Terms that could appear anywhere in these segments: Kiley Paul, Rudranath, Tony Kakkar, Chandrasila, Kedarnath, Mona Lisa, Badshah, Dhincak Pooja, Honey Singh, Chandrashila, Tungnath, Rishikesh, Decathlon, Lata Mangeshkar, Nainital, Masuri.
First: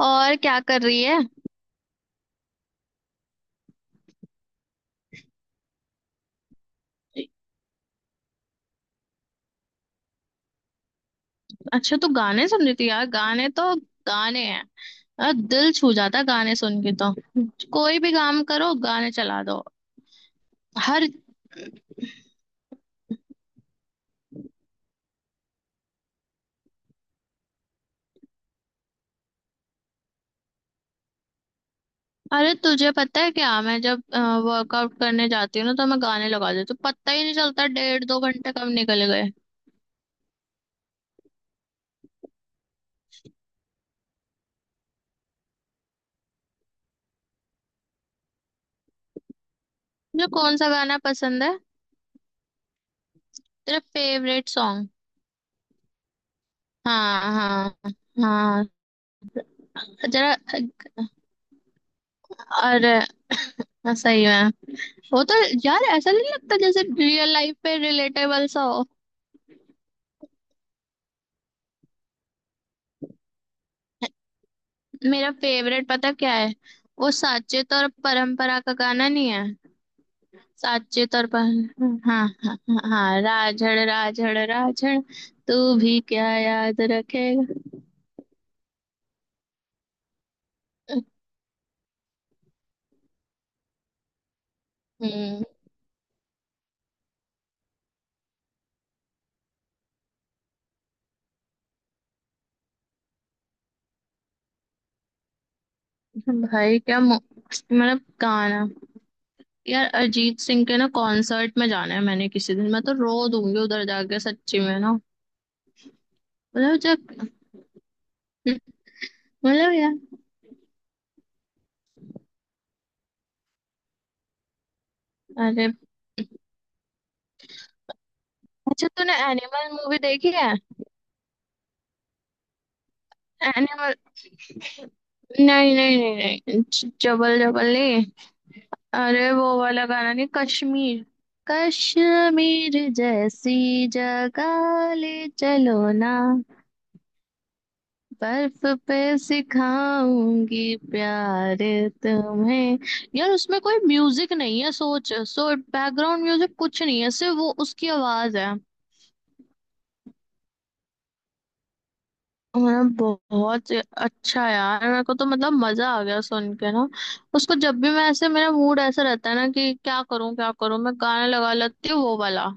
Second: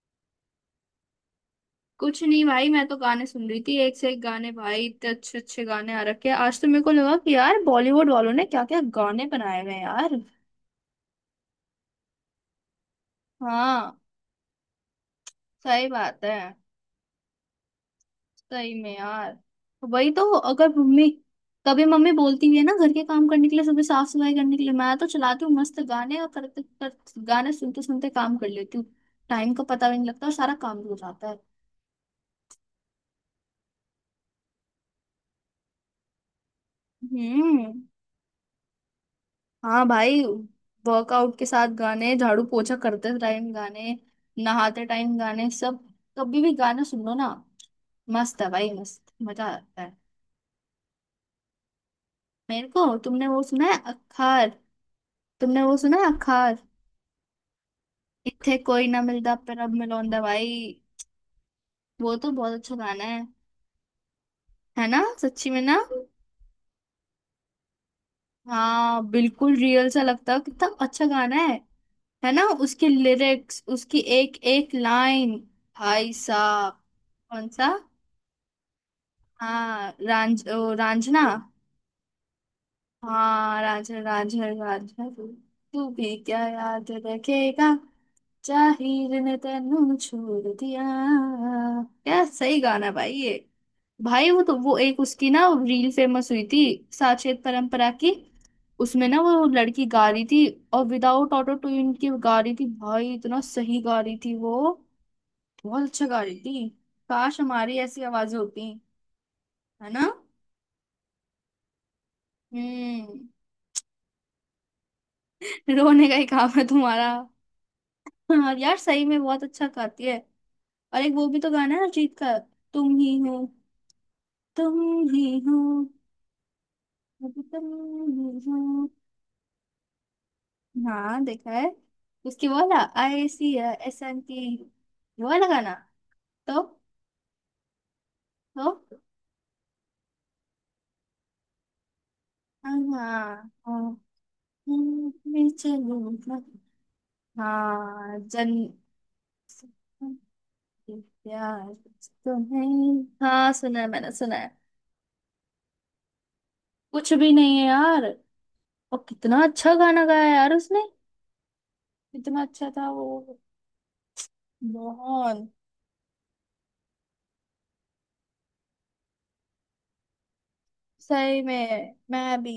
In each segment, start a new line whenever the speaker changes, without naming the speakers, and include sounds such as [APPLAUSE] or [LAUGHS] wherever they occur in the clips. और क्या कर रही है?
कुछ नहीं भाई, मैं तो गाने सुन रही थी। एक से एक गाने भाई, इतने अच्छे अच्छे गाने आ रखे हैं। आज तो मेरे को लगा कि यार बॉलीवुड वालों ने क्या क्या गाने बनाए हुए हैं यार।
अच्छा तू गाने सुन रही थी। यार गाने तो
हाँ,
गाने हैं। यार दिल
सही
छू जाता
बात
है
है।
गाने सुन के तो। कोई भी काम करो
सही में
गाने
यार।
चला दो।
वही तो, अगर मम्मी
हर
कभी मम्मी बोलती भी है ना घर के काम करने के लिए, सुबह साफ सफाई करने के लिए, मैं तो चलाती हूँ मस्त गाने और करते करते, गाने सुनते सुनते काम कर लेती हूँ। टाइम का पता भी नहीं लगता और सारा काम भी हो जाता है।
अरे तुझे पता है क्या मैं जब वर्कआउट करने जाती हूँ ना तो मैं गाने लगा देती हूँ। पता ही नहीं चलता
हम्म।
1.5-2 घंटे कब निकल गए।
हाँ भाई, वर्कआउट के साथ गाने, झाड़ू पोछा करते टाइम गाने, नहाते टाइम गाने, सब। कभी भी गाने सुन लो ना, मस्त है भाई, मस्त, मजा आता है।
तुझे कौन सा गाना पसंद है?
मेरे को, तुमने वो सुना है
तेरा
अखार?
Favourite song?
तुमने वो सुना है अखार?
हाँ हाँ
इत्थे
हाँ।
कोई ना मिलता पर अब मिलौंदा
जरा।
भाई। वो तो बहुत अच्छा
अरे
गाना है।
सही में।
है ना,
वो तो
सच्ची में ना?
यार ऐसा नहीं लगता जैसे रियल लाइफ पे रिलेटेबल सा हो।
हाँ बिल्कुल, रियल सा लगता है। कितना अच्छा गाना है ना, उसकी लिरिक्स, उसकी एक एक
मेरा
लाइन।
फेवरेट पता
भाई
क्या है?
साहब!
वो
कौन सा?
साचेत और परंपरा का गाना नहीं है?
हाँ, रांझ ओ,
साचेत
रांझना।
और पर... हाँ हाँ हाँ।
हाँ,
राझड़
रांझर
राझड़
रांझर
राझड़।
रांझर।
तू
तू
भी
भी
क्या
क्या
याद
याद
रखेगा।
रखेगा, जाहिर ने तेनू छोड़ दिया। क्या सही गाना भाई ये! भाई, वो तो, वो एक उसकी ना
हम्म।
रील फेमस हुई थी, साचेत परंपरा की। उसमें ना वो लड़की गा रही थी, और विदाउट ऑटो ट्यून की गा रही थी भाई, इतना सही गा रही थी वो। बहुत अच्छा गा रही थी।
भाई क्या
काश हमारी
मतलब
ऐसी आवाजें
गाना।
होती।
यार
है ना।
अरिजीत सिंह के ना कॉन्सर्ट में जाना है मैंने किसी दिन। मैं तो
हम्म।
रो दूंगी उधर जाके सच्ची में ना।
रोने का ही काम है
मतलब
तुम्हारा।
जब
हाँ यार, सही में बहुत अच्छा
मतलब यार
गाती है। और एक वो भी तो गाना है अरिजीत का, तुम ही हो, तुम ही हो,
अरे।
अब तुम ही हो।
अच्छा तूने एनिमल मूवी देखी है?
हाँ देखा है। उसकी वो वाला, I see
animal.
S N T वो वाला गाना।
नहीं नहीं नहीं नहीं
तो
जबल जबल नहीं।
तो
अरे वो वाला गाना नहीं। कश्मीर। कश्मीर
हाँ
जैसी
हाँ,
जगह ले।
मैं
चलो ना।
चलूंगा। हाँ जन,
बर्फ पे सिखाऊंगी प्यार
प्यार
तुम्हें।
तुम्हें।
यार
हाँ,
उसमें कोई
सुना है, मैंने
म्यूजिक
सुना है।
नहीं है। सोच सो बैकग्राउंड म्यूजिक कुछ नहीं है
कुछ भी
सिर्फ वो
नहीं है
उसकी
यार।
आवाज है।
और कितना अच्छा गाना गाया यार उसने, इतना अच्छा था
मतलब
वो।
बहुत अच्छा यार। मेरे को तो
मोहन।
मतलब मजा आ गया सुन के ना। उसको जब भी मैं ऐसे मेरा मूड ऐसा रहता है ना कि क्या करूं मैं गाना
सही
लगा लेती
में,
हूँ वो
मैं
वाला।
भी,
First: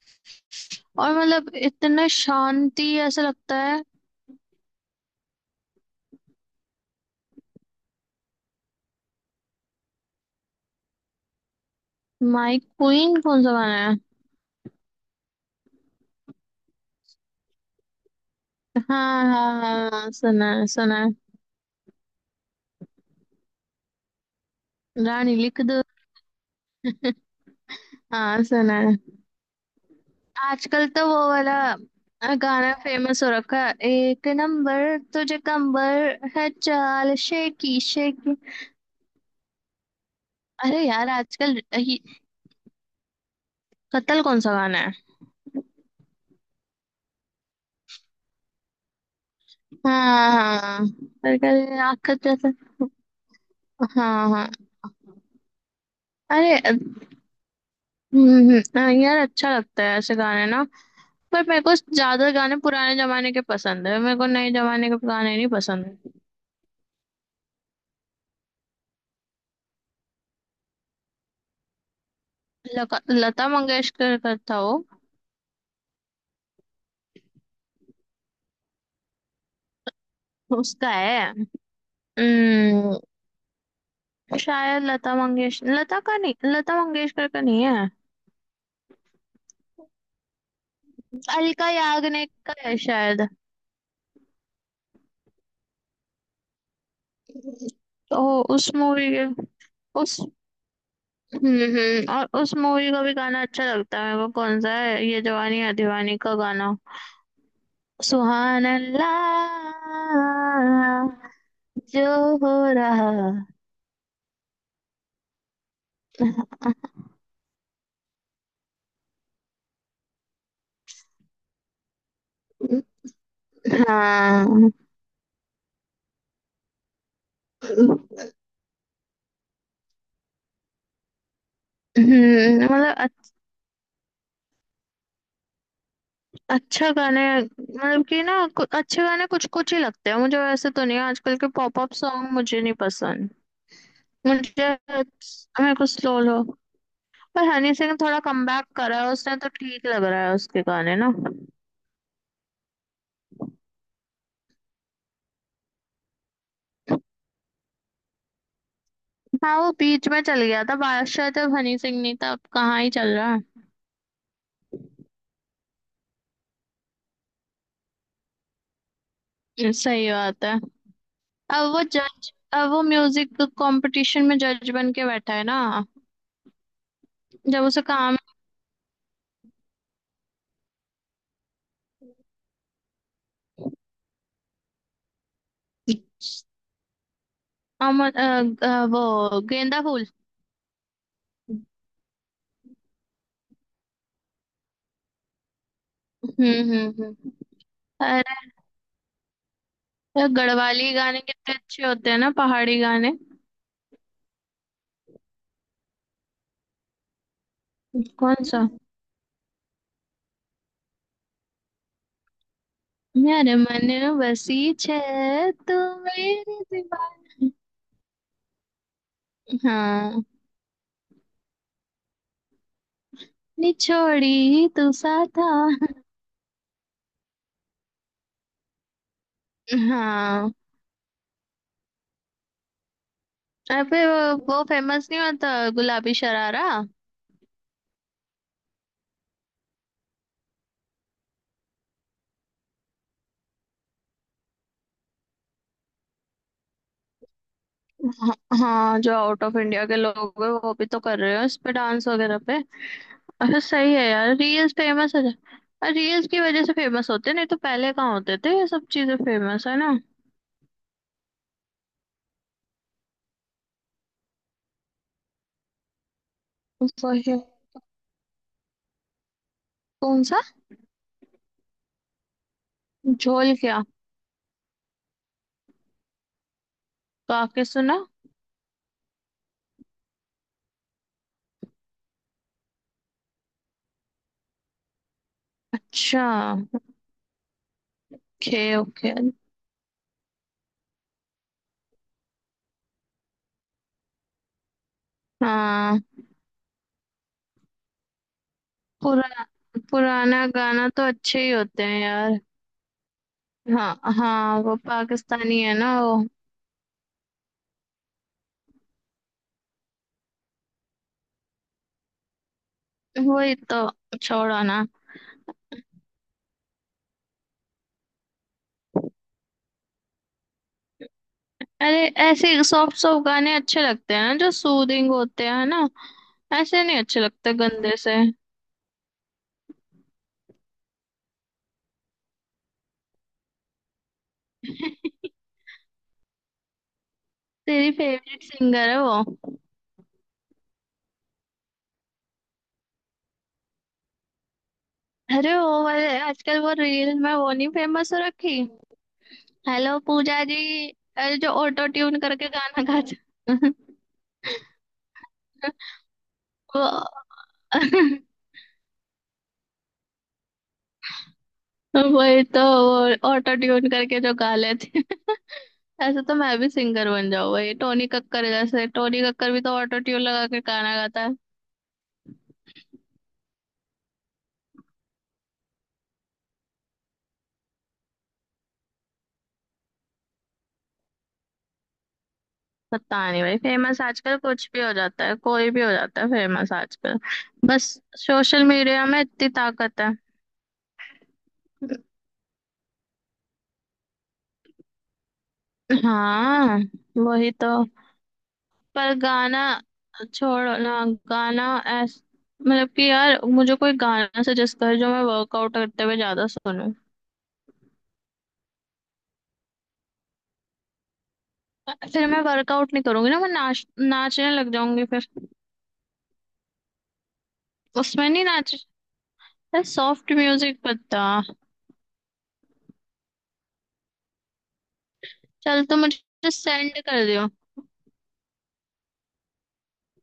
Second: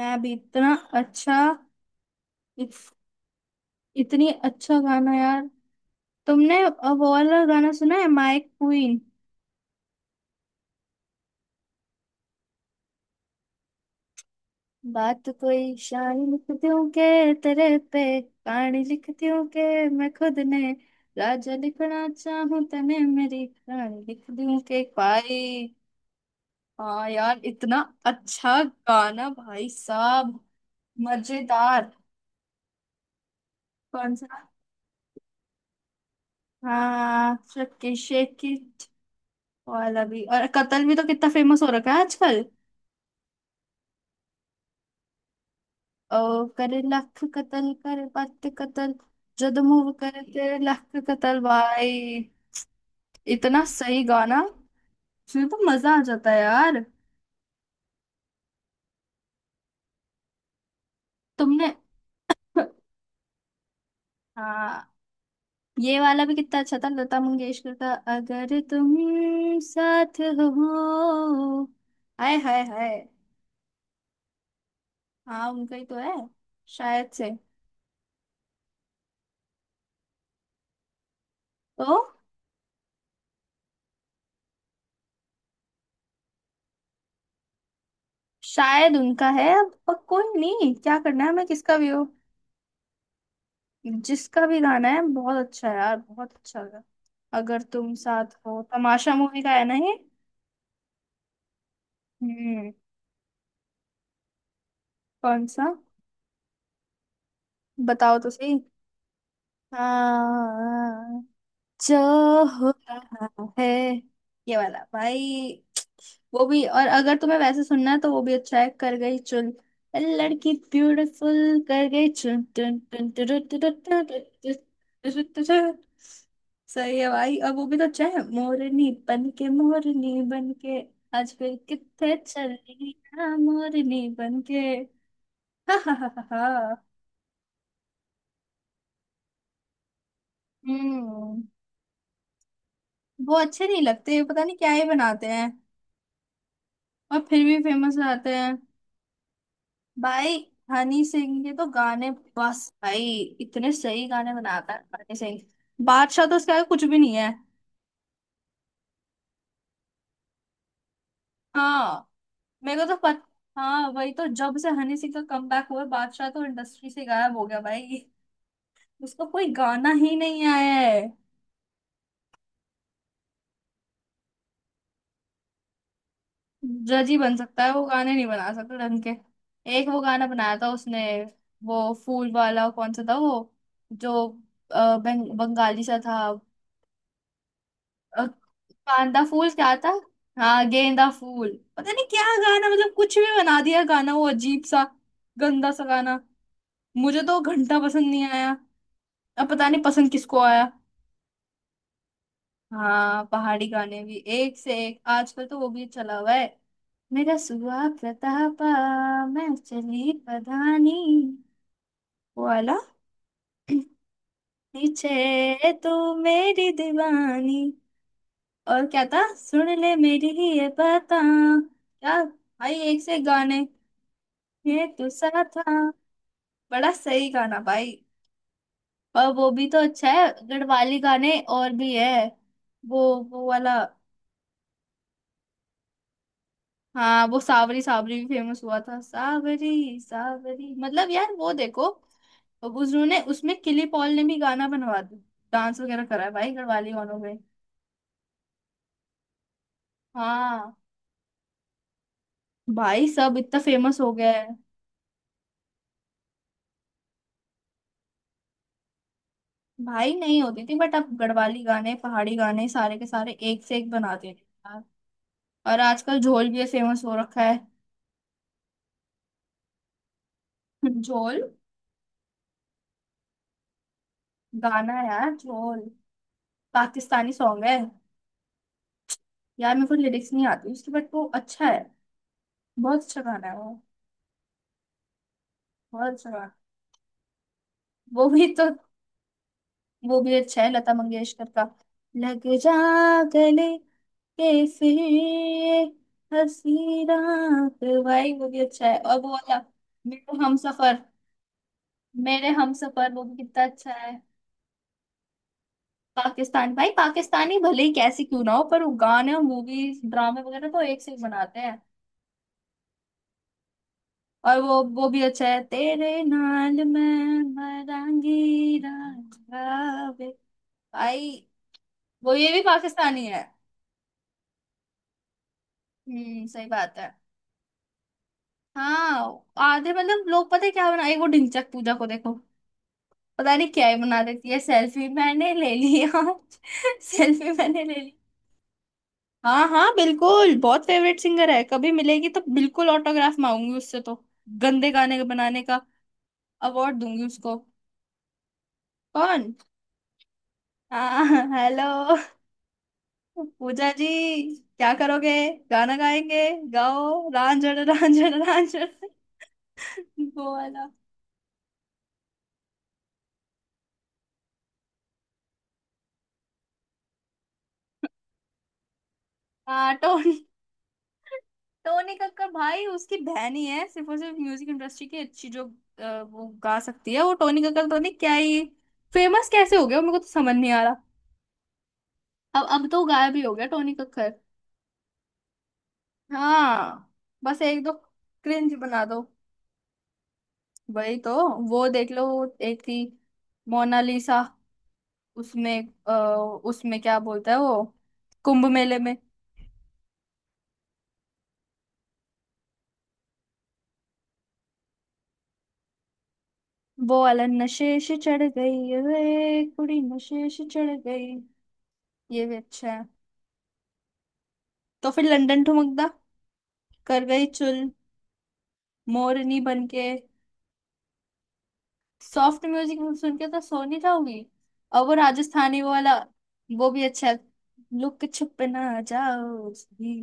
मैं भी इतना
और
अच्छा।
मतलब इतना
इत,
शांति ऐसा लगता है।
इतनी अच्छा गाना यार। तुमने अब वो वाला गाना सुना है, माय क्वीन?
माई क्वीन कौन सा गाना है?
बात तो कोई शायरी लिखती हूँ के तेरे पे, कहानी
हाँ
लिखती हूँ
हाँ
के
हाँ हाँ,
मैं खुद
सुना है
ने
सुना।
राजा लिखना चाहूँ, तने मेरी रानी लिख दूँ के
है रानी
भाई।
लिख दो।
हाँ यार, इतना
हाँ
अच्छा
सुना है।
गाना भाई साहब,
आजकल तो वो वाला
मजेदार।
गाना फेमस हो रखा है
कौन सा?
एक नंबर। तुझे कंबर है चाल
हाँ,
शेकी
शक्की
शेकी।
शेकी वाला भी, और
अरे
कतल भी तो
यार
कितना
आजकल
फेमस हो रखा है आजकल।
कत्ल कौन सा गाना है?
ओ करे लख कतल, करे पत्ते कतल, जद मूव करे
हाँ
तेरे
हाँ।
लख
अरे
कतल
कल
भाई।
आखत जैसा।
इतना सही
हाँ
गाना,
हाँ।
सुन तो मजा आ जाता है
अरे
यार।
हाँ, यार अच्छा लगता है ऐसे गाने ना। पर मेरे
तुमने
को ज्यादा गाने
[LAUGHS]
पुराने जमाने के पसंद है। मेरे को नए जमाने
हाँ,
के गाने नहीं
ये
पसंद।
वाला भी कितना अच्छा था, लता मंगेशकर का, अगर तुम साथ हो। हाय हाय हाय।
लता मंगेशकर का था वो?
हाँ उनका ही तो है शायद से।
उसका है?
तो
हम्म, शायद लता मंगेशकर लता का नहीं। लता मंगेशकर का नहीं है।
शायद उनका है, अब पर कोई नहीं, क्या करना है हमें
अलका
किसका भी हो।
याग्निक का है शायद।
जिसका भी गाना है, बहुत अच्छा है यार, बहुत अच्छा लगा। अगर तुम
ओ!
साथ हो
उस मूवी
तमाशा
के।
मूवी का है ना ये?
उस और उस
हम्म।
मूवी का भी गाना अच्छा लगता है मेरे को। कौन सा है? ये
कौन
जवानी
सा?
है दीवानी का गाना।
बताओ तो सही।
सुहान अल्लाह।
हाँ, जो
जो हो
हो
रहा।
रहा है, ये वाला भाई। वो भी, और अगर तुम्हें वैसे सुनना है तो वो भी अच्छा है, कर गई चुन, लड़की ब्यूटीफुल कर गई चुन, टुन टुन टुरु टुरु टुरु
हाँ,
टुरु,
हम्म।
टुरु टुरु। सही है भाई। और वो भी तो अच्छा है, मोरनी बन के, मोरनी बन के, आज फिर कितने चली
मतलब
ना मोरनी बन के। हा हा हा हा हा।
अच्छा गाने मतलब कि ना अच्छे गाने कुछ कुछ ही लगते हैं मुझे वैसे। तो नहीं आजकल
हम्म।
के पॉप अप सॉन्ग मुझे नहीं पसंद।
वो अच्छे नहीं लगते, पता नहीं
मुझे
क्या ही बनाते हैं
मेरे को स्लो लो।
और फिर
पर
भी
हनी सिंह
फेमस
थोड़ा
आते हैं।
कमबैक करा है उसने तो ठीक लग रहा है
भाई,
उसके गाने
हनी
ना।
सिंह के तो गाने बस भाई, इतने सही गाने बनाता है हनी सिंह। बादशाह तो उसका कुछ भी नहीं है।
हाँ वो बीच में चल गया था बादशाह जब हनी सिंह
हाँ,
नहीं था। अब
मेरे
कहाँ
को
ही
तो
चल
पत,
रहा
हाँ वही तो, जब से हनी सिंह का कमबैक हुआ है, बादशाह तो इंडस्ट्री से गायब हो गया भाई, उसका कोई
है।
गाना
सही
ही
बात
नहीं
है।
आया है।
अब वो जज अब वो म्यूजिक कंपटीशन में जज बन के बैठा है ना।
जज ही बन सकता
जब
है
उसे
वो, गाने
काम।
नहीं बना सकता ढंग के। एक वो गाना बनाया था उसने, वो फूल वाला, कौन सा था वो, जो बंगाली सा था।
अमर
अ,
वो
कांदा फूल क्या
गेंदा
था?
फूल।
हाँ, गेंदा फूल। पता नहीं क्या गाना, मतलब कुछ भी बना दिया गाना, वो अजीब सा, गंदा सा गाना। मुझे
हम्म।
तो घंटा पसंद नहीं
अरे
आया। अब पता नहीं पसंद किसको आया।
गढ़वाली गाने कितने अच्छे होते हैं ना। पहाड़ी गाने।
हाँ, पहाड़ी गाने भी एक से एक, आजकल तो वो भी चला हुआ है। मेरा सुआ
कौन सा?
प्रतापा, मैं चली पधानी, वो वाला।
यार मन बसी छे।
पीछे
तू
तू,
मेरी
मेरी
दीवार।
दीवानी। और क्या था, सुन ले
हाँ
मेरी, ये पता, क्या भाई, एक से एक गाने।
निछोड़ी
ये
तू सा
तुसा
था।
था। बड़ा सही गाना भाई। और वो भी तो अच्छा है,
हाँ।
गढ़वाली गाने और भी है। वो वो वाला।
और फिर वो फेमस नहीं होता गुलाबी शरारा।
हाँ, वो सावरी सावरी भी फेमस हुआ था, सावरी सावरी। मतलब यार, वो देखो, अब उन्होंने उसमें किली पॉल ने भी गाना बनवा दिया, डांस वगैरह करा है भाई गढ़वाली गानों में।
हाँ हाँ, जो आउट ऑफ इंडिया के लोग हैं
हाँ
वो भी तो कर रहे हो इस पे डांस वगैरह पे।
भाई, सब
अच्छा
इतना
सही
फेमस
है
हो गया
यार।
है।
रील्स फेमस हो जाए रील्स की वजह से फेमस होते हैं, नहीं तो पहले कहाँ होते थे ये सब चीजें फेमस। है ना।
भाई नहीं होती थी, बट अब गढ़वाली गाने, पहाड़ी गाने, सारे के सारे एक से एक बना देते हैं यार। और आजकल झोल भी फेमस हो
वही।
रखा है।
कौन सा
झोल।
झोल? क्या?
गाना है यार, झोल, पाकिस्तानी सॉन्ग
काके
है।
सुना।
यार मेरे को लिरिक्स नहीं आती उसकी, बट वो अच्छा है, बहुत अच्छा गाना है वो, बहुत
अच्छा।
अच्छा गाना। वो भी तो
ओके ओके।
वो भी अच्छा है, लता मंगेशकर का, लग जा गले के
हाँ।
फिर हंसी रात, भाई वो भी अच्छा है। और वो
पुरा
वाला, मेरे
पुराना
हम
गाना तो
सफर,
अच्छे ही होते हैं यार।
मेरे हम सफर, वो भी कितना अच्छा है।
हाँ हाँ वो पाकिस्तानी है ना वो।
पाकिस्तान भाई, पाकिस्तानी भले ही कैसी क्यों ना हो, पर वो गाने और मूवीज, ड्रामे वगैरह तो एक से एक बनाते हैं।
वही तो।
और
छोड़ो
वो
ना।
वो भी अच्छा है, तेरे नाल मैं मरांगी राजा वे, भाई।
अरे
वो ये भी
ऐसे सॉफ्ट सॉफ्ट
पाकिस्तानी है।
गाने अच्छे लगते हैं ना जो सूदिंग होते हैं ना।
हम्म, सही
ऐसे
बात
नहीं
है।
अच्छे लगते गंदे से।
हाँ आधे, मतलब लोग पता है क्या बनाए, वो ढिंचक पूजा को देखो, पता नहीं क्या ही बना देती है, सेल्फी
[LAUGHS]
मैंने ले ली आज [LAUGHS] सेल्फी मैंने
तेरी
ले ली।
फेवरेट सिंगर है वो?
हाँ हाँ बिल्कुल, बहुत फेवरेट सिंगर है, कभी मिलेगी तो बिल्कुल ऑटोग्राफ मांगूंगी उससे तो, गंदे गाने
अरे
बनाने का
वो वाले आजकल वो
अवार्ड
रील
दूंगी
में वो
उसको।
नहीं फेमस हो रखी।
कौन?
हेलो पूजा जी।
हाँ,
अरे जो
[LAUGHS]
ऑटो
हेलो
ट्यून करके गाना गाता
पूजा
[LAUGHS]
जी, क्या करोगे, गाना गाएंगे,
वो।
गाओ रांझण रांझण रांझण, वो वाला।
[LAUGHS] वही तो वो ऑटो ट्यून करके जो गा लेते हैं। [LAUGHS] ऐसे तो मैं भी सिंगर बन जाऊँ भाई। टोनी कक्कर जैसे टोनी कक्कर भी तो
हाँ,
ऑटो ट्यून
टोनी,
लगा के गाना गाता है।
टोनी कक्कर, भाई उसकी बहन ही है सिर्फ और सिर्फ म्यूजिक इंडस्ट्री की अच्छी, जो वो गा सकती है। वो टोनी कक्कर पता नहीं क्या ही, फेमस कैसे हो गया, मेरे को तो समझ नहीं आ रहा। अब तो
पता
गायब ही
नहीं
हो
भाई।
गया टोनी
फेमस
कक्कर।
आजकल कुछ भी हो जाता है कोई भी हो जाता है फेमस
हाँ,
आजकल।
बस एक
बस
दो
सोशल
क्रिंज बना
मीडिया
दो,
में इतनी ताकत है।
वही तो, वो देख लो, एक थी मोनालिसा, उसमें अ,
हाँ
उसमें क्या बोलता
वही
है
तो।
वो, कुंभ मेले
पर
में,
गाना छोड़ो ना गाना ऐस मतलब कि यार मुझे कोई गाना सजेस्ट कर जो मैं वर्कआउट करते हुए ज्यादा सुनूं।
वो वाला। नशे से चढ़ गई रे कुड़ी, नशे से चढ़ गई।
फिर मैं
ये भी अच्छा
वर्कआउट नहीं
है।
करूंगी ना मैं नाच नाचने लग जाऊंगी
तो फिर
फिर।
लंदन ठुमकदा, कर गई चुल
उसमें नहीं नाच
मोरनी बन के।
सॉफ्ट म्यूजिक पता।
सॉफ्ट म्यूजिक सुन के तो सो नहीं जाओगी। और वो राजस्थानी
चल
वो
तो
वाला,
मुझे
वो
सेंड
भी
कर
अच्छा है,
दियो।
लुक छुप ना जाओ उसकी,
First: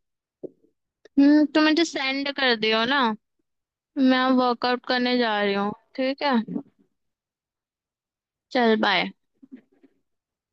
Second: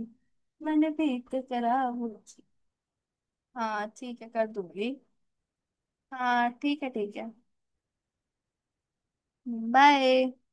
मैंने भी तो
तुम मुझे
करा वो।
सेंड कर दियो ना।
हाँ ठीक
मैं
है, कर
वर्कआउट
दूंगी।
करने जा रही हूँ ठीक है।
हाँ ठीक है, ठीक है।
चल बाय।
बाय।